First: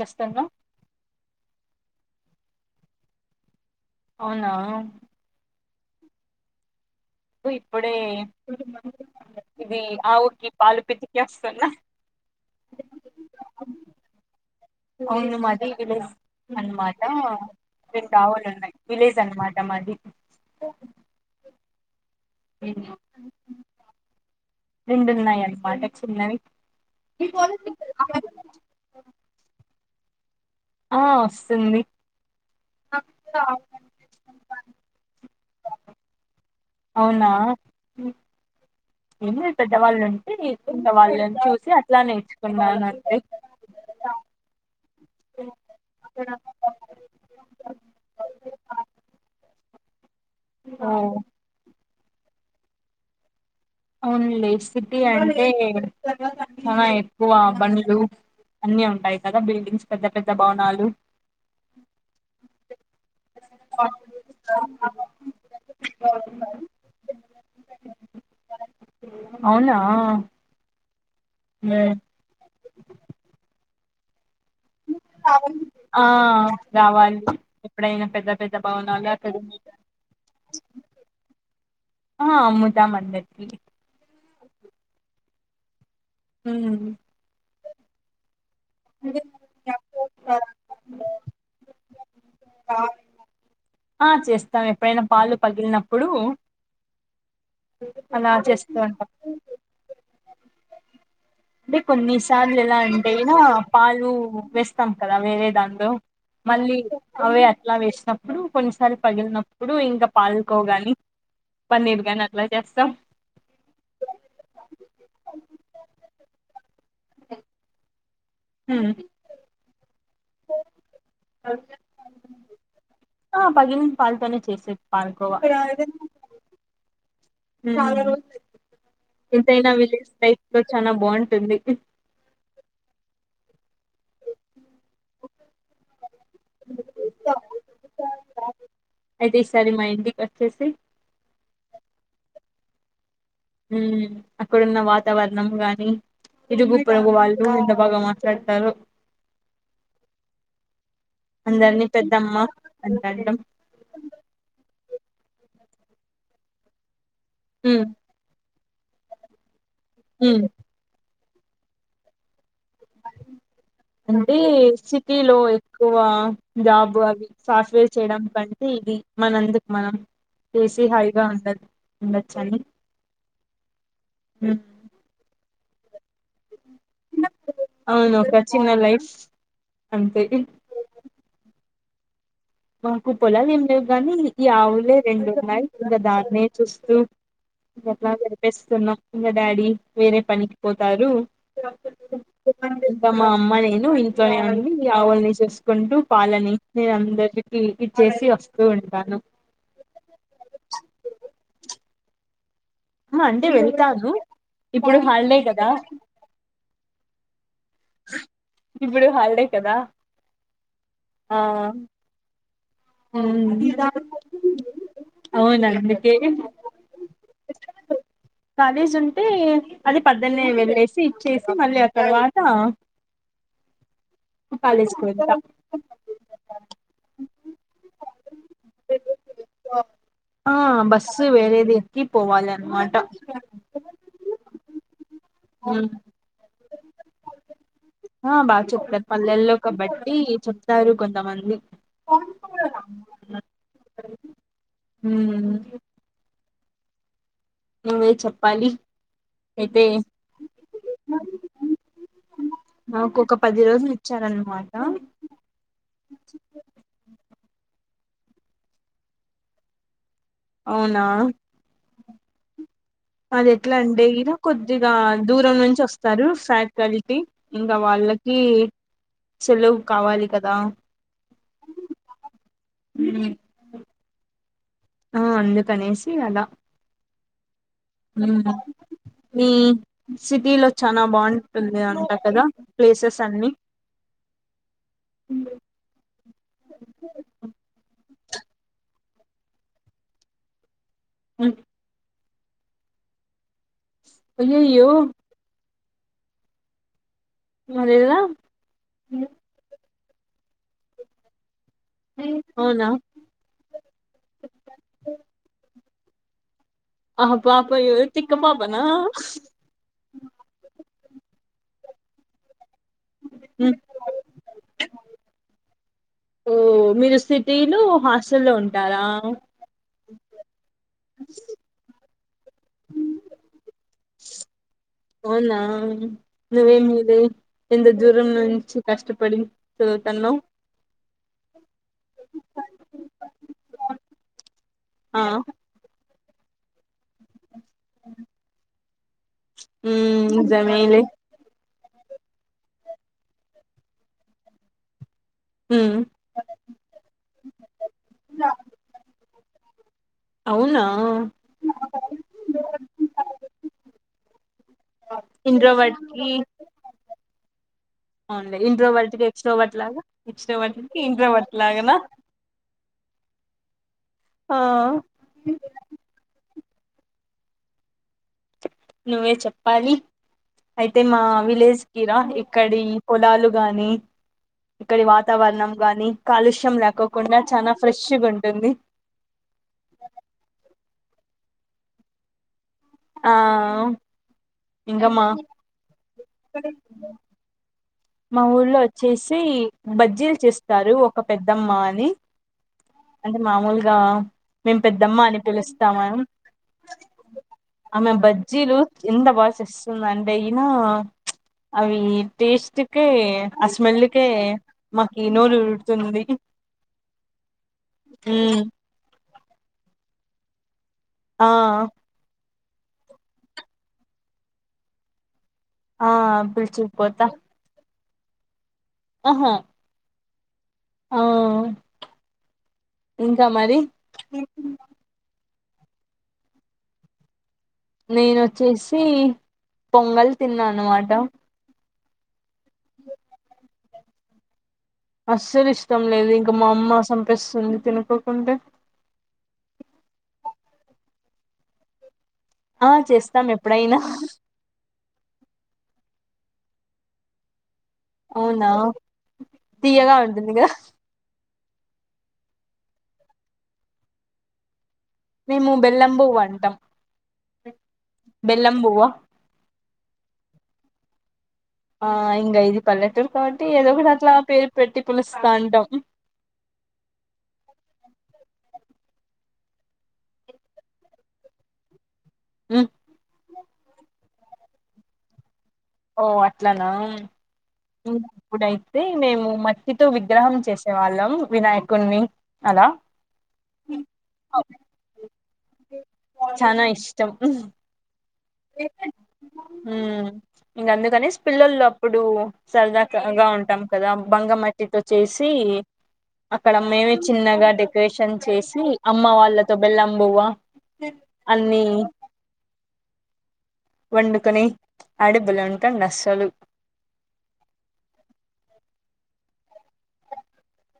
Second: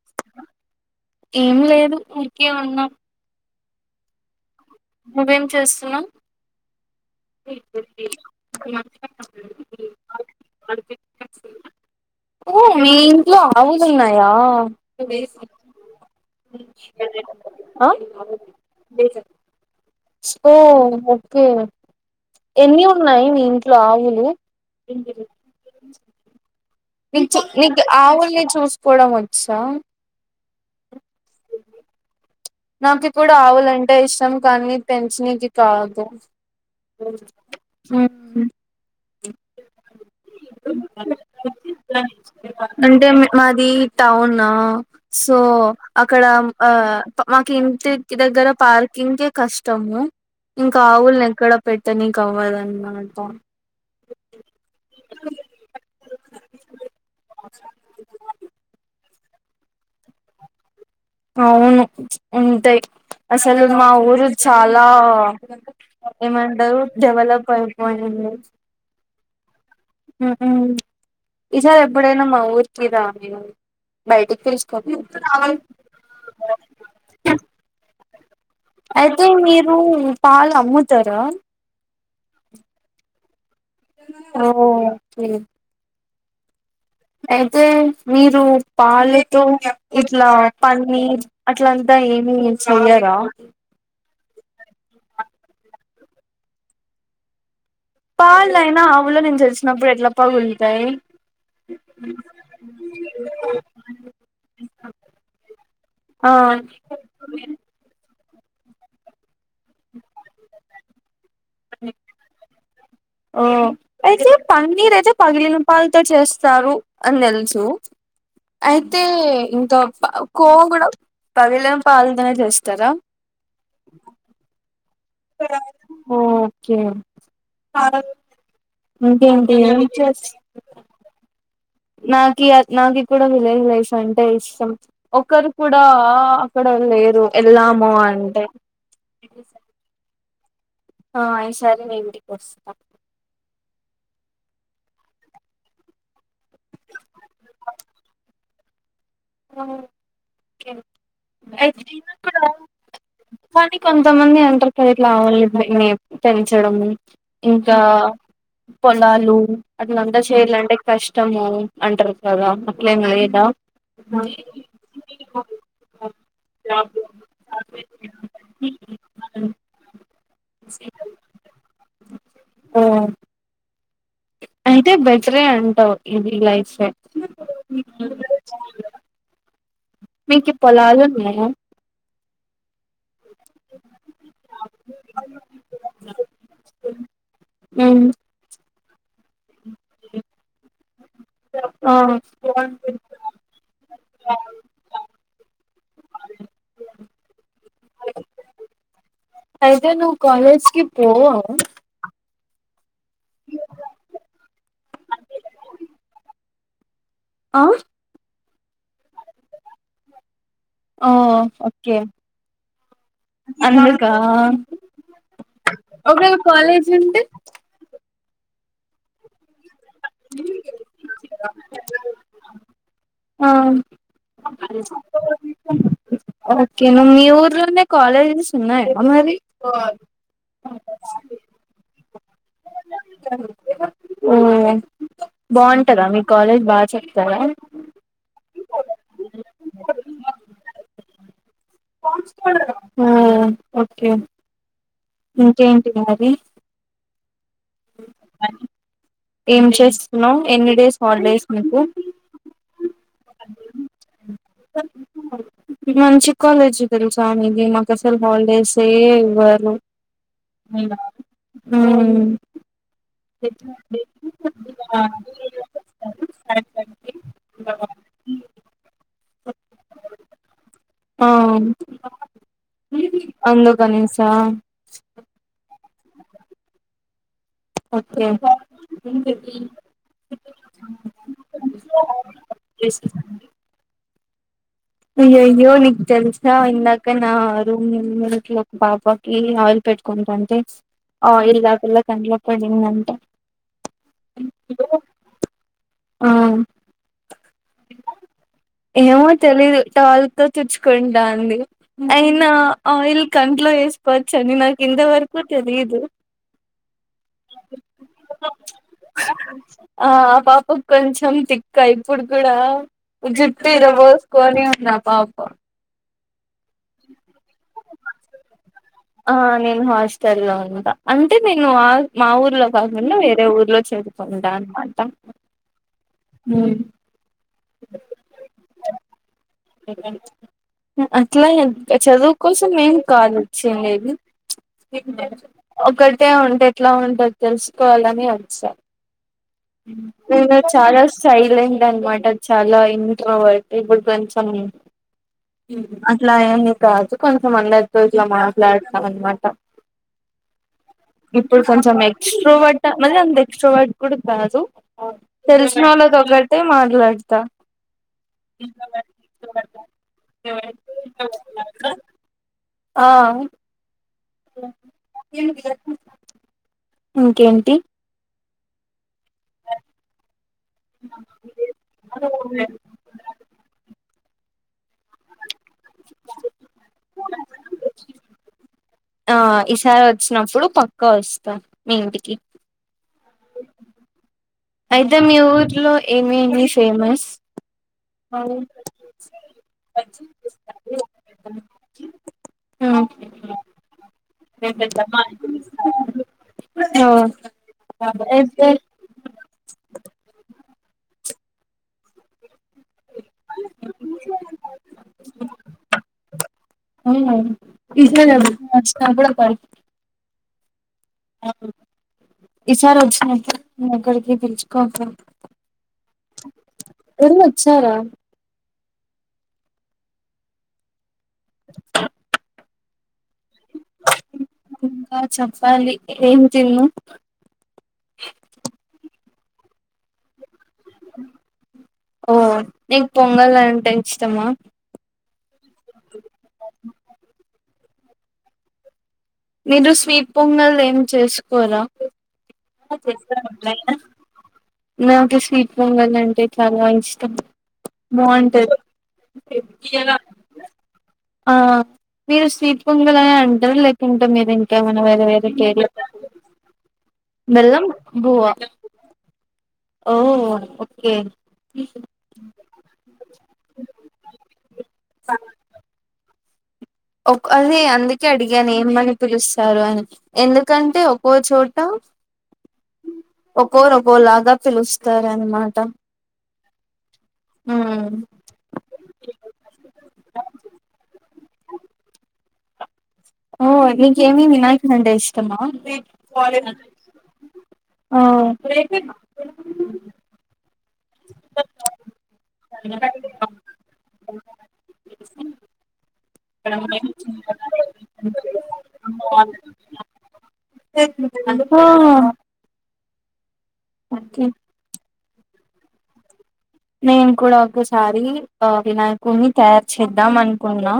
జస్తల ఏం లేదు ఊరికే ఉన్నాం. అవునా. నువ్వేం చేస్ ఉన్నాం ఇప్పుడే ఇది ఆవుకి పాలు పితికేస్తున్న. ఓ మీ ఇంట్లో ఆవులు ఉన్నాయా అవును మది విలేజ్ అనమాట ఆ నేను కావాలన్నాయి విలేజ్ అనమాట మాది ఓ ఓకే ఎన్ని ఉన్నాయి మీ ఇంట్లో ఆవులు రెండున్నాయి అన్నమాట చిన్నవి నీ చి నీకు ఆవుల్ని చూసుకోవడం వచ్చా ఆ వస్తుంది నాకు కూడా ఆవులంటే ఇష్టం కానీ పెంచిననికి కాదు అవునా మ్మ్. ఏం లేదు పెద్దవాళ్ళు ఉంటే ఇంకా వాళ్ళని చూసి అట్లా నేర్చుకున్నాను అంటే అంతే మాది టౌన్ సో అక్కడ ఆ మాకు ఇంటి దగ్గర పార్కింగ్ కి కష్టము ఇంకా ఓ ఆవుల్ని ఎక్కడ పెట్ తని కవ్వదామాట అవునులే సిటీ అంటే చాలా ఎక్కువ బండ్లు అన్ని ఉంటాయి కదా బిల్డింగ్స్ పెద్ద పెద్ద భవనాలు అవును ఉంటాయి అసలు మా ఊరు చాలా ఏమంటారు డెవలప్ అయిపోయింది అవునా ఇసార్ ఎప్పుడైనా మా ఊరికి రండి బయటి [unintelligible] ఆ రావాలి ఎప్పుడైనా పెద్ద అయితే మీరు పాలు అమ్ముతారా [unintelligible] ఆ ముదా మ ఆ ఓకె మ్ అయితే మీరు పాలెట ఇట్లా పన్నీర్ అట్ల అంతా ఏం [unintelligible] చెయ్యరా ఆ చేస్తాం ఎప్పుడైనా పాలు పగిలినప్పుడు అలా చేస్తూ పాలైనా ఉంటాం ఆవుల నుంచొచ్చిప్పుడు ఎట్లా పగులుతాయి అంటే కొన్నిసార్లు ఎలా అంటే గినా పాలు వేస్తాం కదా వేరే దానిలో ఆ మళ్ళీ అవే అట్లా వేస్తాం ప్పుడు కొన్నిసార్లు పగిలినప్పుడు ఇంకా పాల్కోవ్ గాలి ఓ ఐతే పన్నీర్ ఐ తే పగిలిన పాలతో చేస్తారు అని తెలుసు ఉమ్ ఐతే ఇంకా కోవా కూడా పగిలిన పాలు లోనే చేస్తారా పాల్కోవా ఓకే ఇంకేంటి ఎంతైనా ఏం విలేజ్ చేస్ టైప్ లో చానా బావుంటుంది నాకి నాకి కూడా విలేజ్ లైఫ్ అంటే ఇష్టం అక్కడ లేరు ఎళ్ళాము అంటే చ్చేసి ఆ ఈ సారి మీ ఇంటికోస్ అప్పు మ్ అక్కడున్న వాతావరణం గాని ఇరుగు పొరుగు వాళ్ళు ఎంత బాగా మాట్లాడ్తారో అయితే అందరినీ పెద్దమ్మ కూడా అంట అంటాం కానీ కొంతమంది అంటరు ట ఇట్లా ఆవుల్ని మే పెంచడము ఇంకా మ్మ్ పోలాలు అట్లంతా మ్మ్ చెయ్యాలంటే కష్ ఇష్టము అంటారు కదా అట్లే ఏందా అంటే సిటీలో ఎక్కువ జాబ్ అవి సాఫ్ట్వేర్ చేయడం కంటే ఇది మనందుకు మనం చేసి హాగా ఉండ ఉండచ్చు అని అయిదతే బెజర అం ఫ్ అవును ఒక చిన్న లైఫ్ అంతే మీకి పొలాలున్నయా మాకు పోలాలేం లేవు గానీ ఈ ఆవులే రెండున్నాయి. ఇంకా దాన్నే చూస్తూ ఇంక ఉమ్. అట్లా గడిపేస్తున్నాం ఇంకా డాడీ వేరే పనికి పోతారు. ఆ ఇంకా మా అమ్మ నేను ఇంట్లో ఉండి ఆవులని చూస్కుంటూ పాలని నేన్ అందరి అయితే నువ్ కాలేజ్కి పోవా అంటే వెళ్తాను ఇప్పుడు హల్డే కదా ఆ ఇప్పుడు హల్డే కదా ఆ ఓకే అవును. అందుకా అవును అందుకే కాలేజ్ ఉంటే అది పద్దన్నే వెళ్ళేసి ఇచ్చేసి మళ్ళీ ఆ తర్వాత ఆ కాలేజ్కి వెళ్తా ఓకే నువ్వు మీ ఊర్లోనే కాలేజెస్ ఉన్నాయా మరి కి పోవాలె అన్మాట మ్ ఉమ్, బాగుంటదా మీ కాలేజ్ బాగా చెప్తారా ఆ బాగా చెప్తారు. పల్లెల్లో కాబట్టి చెప్తారు కొంతమంది ఆ ఓకే ఉమ్ ఇంకేంటి మరి నువ్వే చెప్పాలి. ఏం అయితే చేస్తున్నవ్ ఎన్ని డేస్ హాలిడేస్ మీకు నాకు ఒక పది రోజులు ఇచ్చారన్నమాట. మంచి కాలేజ్ తెలుసమిది మ సలు హాలిడేస్ ఇవ్వారు అవునా అ అది ఎట్ల అంటే గిన కొద్దిగా దూరం నుంచి వస్తారు ఫ్యాకల్టీ ఇంకా వాళ్ళకి సెలవు కావాలి కదా ఆ ఉమ్, అందుకనేస్ ఆ ఆ అందుకనేసి అలా ఓకే మ్ మీ సిటీలో చానా బాగుంటుంది అంట కదా ప్లేసెస్ అన్ని అయ్య అయ్యో నికు తెలుసా ఇందాక నా రూమ్ ఒక పాపాకి ఆయిల్ పెట్టుకుంట అంటే ఆయిల్ ఆ పిల్ల కండ్ల్ పోయింది అంట అయ్యయ్యో ఆ అదేదా టవల్‌తో తుడుచుకుంటంది అయినా అవునా ఆయిల్ కంట్లో వేసుకోవచ్చు అని నాకు ఇంతవరకు తెలియదు ఆ పాప తిక్క పాపనా క ఇప్పుడు కూడా జుట్టు ఇరా బోస్కోని ఉం పాప్ప ఓ మీరు సిటీలు హాస్ సలోన్ ఆ నేను హాస్ టెల్లో ఉంట అంటే నేను ఆ మా ఊర్లో కాకుండా వేరే ఊర్లో చదువుకుంటా అనమా అవునా నువ్వే మేలే ఎంత దూరం నుంచి కష్టపడి. చదువతన్నావ్ అట్లాగె క చదువు కోసమేం కాదొచ్చిండేది ఆ ఒక. టే ఉంటే ఎట్లా ఉంటది తెలుసుకోవాలనే వచ్చా మ్మ్ మ్ చాలా నిజమేలే సైలెంట్ అనమాట చాలా ఇంట్రవర్ట్ ఇప్పుడు కొంచెం మ్మ్ అట్లా ఏమి కాదు కొంచం అందరితో ఇట్లా మాట్లాడతాం అన్నమాట అవునా ఇప్పుడు కొంచెం ఎక్స్ట్రోవర్ట్ మళ్ అంత ఎక్స్ట్రాో దాజు ఇంట్రోవర్ట్ తెల్సినోళ్ళతో ఒగటే మాట్లాడ్. త అవున్లే ఇంట్రోవర్ట్కి ఎక్స్ట్రోవర్ట్ లాగా ఎక్స్ట్రోవర్ట్కి ఇంట్రోవర్ట్ లాగనా. ఆ ఆ ఇంకేంటి నువ్వే చెప్పాలి ఐతే మా విలేజ్కిరా ఇక్కడి పొలాలు గాని. ఇక్కడి వాతావరణం గాని కాలుష్యం లేకోకుండా. చానా ఫ్రెష్ గుంటుంది. ఆ ఈసారొచ్చినప్పుడు పక్కా వొస్తా మీ ఇంటికి. ఆ ఇంకా ఐతే మా మీ ఊర్లో ఏమేమి ఫేమస్. మా ఊర్లో వొచ్చేసి బజ్జీల్ చేస్తారు ఒక పెద్దమ్మ అని అంటే మామూల్గా. మేమ్ పెద్దమ్మ అని పిలుస్తామమ్ అయితే ఉ అవి టేస్ట్ కే ఆ స్మెల్కే మాకి నోరూర్తుంది. ఉమ్ [unintelligible] ఎబ్బుడొత్తాడు. ఆ ఇసారొచ్చినప్పుడు అక్కడికి పిలుచుకొన్ పో. ఆ బిల్చ్. ఇరి వచ్చార ఆహా ఆ ఇంకా మరి అండి ఏం తిన్న నేనొచ్చేసి. పొంగల్ తిన్నా. అన్మాట ఓ నీక్ పొంగల్ అంటే ఇష్టమా. అస్సల్ ఇష్ టం లేదు ఇంక మామ్మ సంపేస్తుంది తిను. పోకుంటే మీరు స్వీట్ పొంగల్ ఏం చేసుకోరా ఆ చేస్తాం చేస్తాను ఎప్పుడైనా నోటీస్ సీట్ పొంగల్ అంటే చాలా ఇష్టం అవునా బాగుంటది తీయగా ఇలా ఉంటుంది కదా ఆ మీరు స్వీట్ పొంగలా ఆ అంటారు లేకుంటే మీరు ఇంకేమన్ వేర వేరు మేము కేర బెల్లం బువ్వ అంటాం బేల్లం బువ్వ బెల్లం బువ్వ ఓ ఓకే ఆ ఇంకా ఇది పల్లెటూరు కాబట్టి ఏదో ఒక అట్లా పేరు పెట్టి పిలుస్తా అంటాం అదే అందుకే అడిగా నే అమ్మని పిలుస్తారు అని ఎందుకంటే ఒక్కో చోట మ్మ్ ఒక్కోరుక్కోలాగా పిలుస్తార అనమాట ఓ అట్లానా అప్పుడైతే మేము మట్టితో విగ్రహం చేసే వాళ్ళం వినాయకున్నీ అలా ఓ నీకేమి వినాయకుడు అంటే ఇష్టమా చానా ఇష్టం రేపేనా ఇంక అందుకనే పిల్లలు అప్పుడు సరదాగా ఉంటాం కదా బంగమట్టితో చేసి అక్కడ మేమే చిన్నగా డెకరేషన్ చేసి అమ్మ వాళ్ళతో బెల్లం బువ్వ ఓ అన్ని ఓకే. వండుకనే ఆడ బల ఉంటడు అస్సలు నేన్ కూడా ఒక సారి ఆ వినాయ కూని తయారు చేద్దాం అనుకున్నా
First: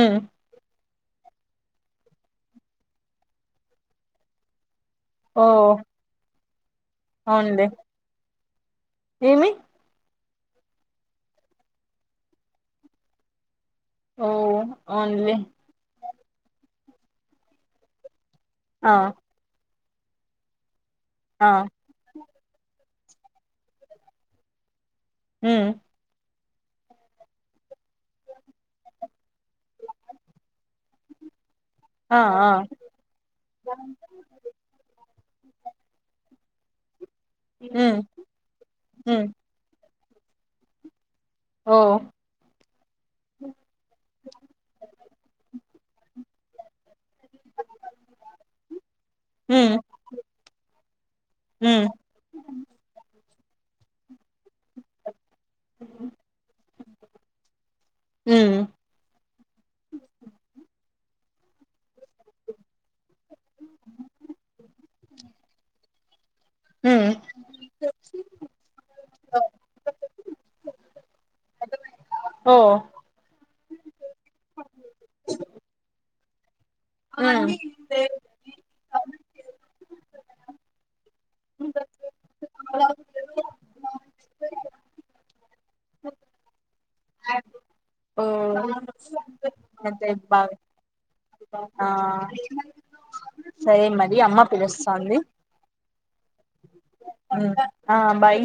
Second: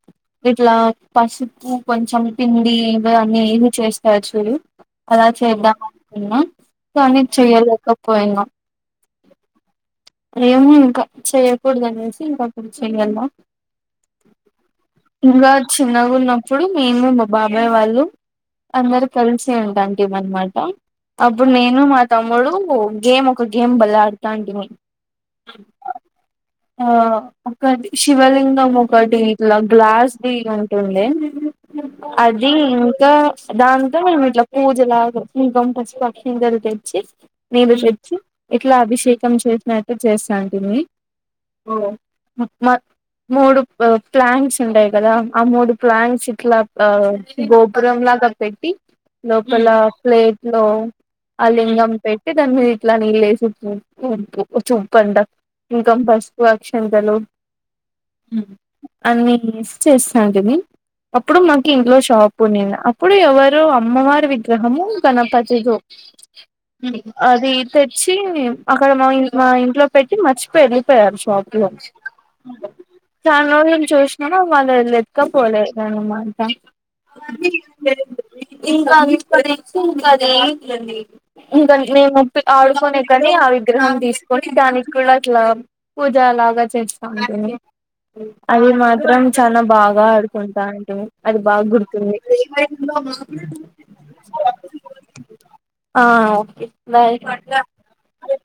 ఉమ్ ఇట్లా పసుపు కొంచెం పిండి ఇవ అన్న ఏవి చేస్తారు చూరు అలా ఓ చేద్దామనుకున్నాం కాని అవునులే చెయాలక పోయినా ఏమి ఏేమో ఇంకా చెయ్యకూడదు అనేసి ఇంకా అప్పుడు చెయ్యలా ఓ అవున్లే ఇంగ చిన్న ఉన్నప్పుడు మేము మా బాబాయ్ వాళ్ళు అ ఆ మరి కరెన్సీ ఉంటా అనమాట ఆ అప్పుడు నేను మా తమ్ముడు గేమ్ ఒక గేమ్ బాలే ఆడతా టిమి మేము హ ఆ ఒకటి శివలింగం ఒకటి ఇట్లా గ్లాస్ ది ఉంటుంది ఆ ఆ అది ఇంకా దాంతో మేము ఇట్లా పూజలాగా ఇంకం పస్తా సింగల్ తెచి నీళ్ళు ఉమ్ తెచ్చి ఇట్లా ఉమ్ అభిషేకం చె అట్ట చేసాంటిమీ ఓ మూడు ప్లాంట్స్ ఉంటాయి కదా ఆ మూడు ప్లాన్ట్స్ ఇట్లా గోపుురంలాగా పెట్టి లోపల ఉమ్ ప్లేట్ లో ఆ ఉమ్ లింగం పెట్టి దాని మీద ఇట్లా నీళ్ళ వేసి ంట చూపండా ఇంకా బస్త అక్షంతలు ఉమ్ అన్నీ చేస్తుా కది అప్పుడు మాకు ఇంట్లో షాపు నిను అప్పుడు ఎవరు అమ్మవారి విగ్రహము గణపతిలు ఉమ్ అది తెచ్చి అక్కడ మా మా ఇంట్లో పెట్టి మర్చిపోయి వెళ్ళిపోయారు షాపులో ఓ దాని రోజులను చూసిన వాళ్ళు లతుకపోలేదనమాట స ఉమ్ ఇంకా ఇంకా నేనుప్ప ఆడుకునే కానీ ఆ విగ్రహం తీసుకు దానికి కూడాట్లా పూజ లాగా చేస్తుతా ఉంటుంది ఓ అది మాత్రం చాలా బాగా అయితే బాగా ఆడుకుంటా ఉంటాము అది బాగా ఆ గుర్తుంది సరే మరి అమ్మ పిలుస్తాంది ఆ ఓకే బాయ్ ఉమ్ ఆ బాయ్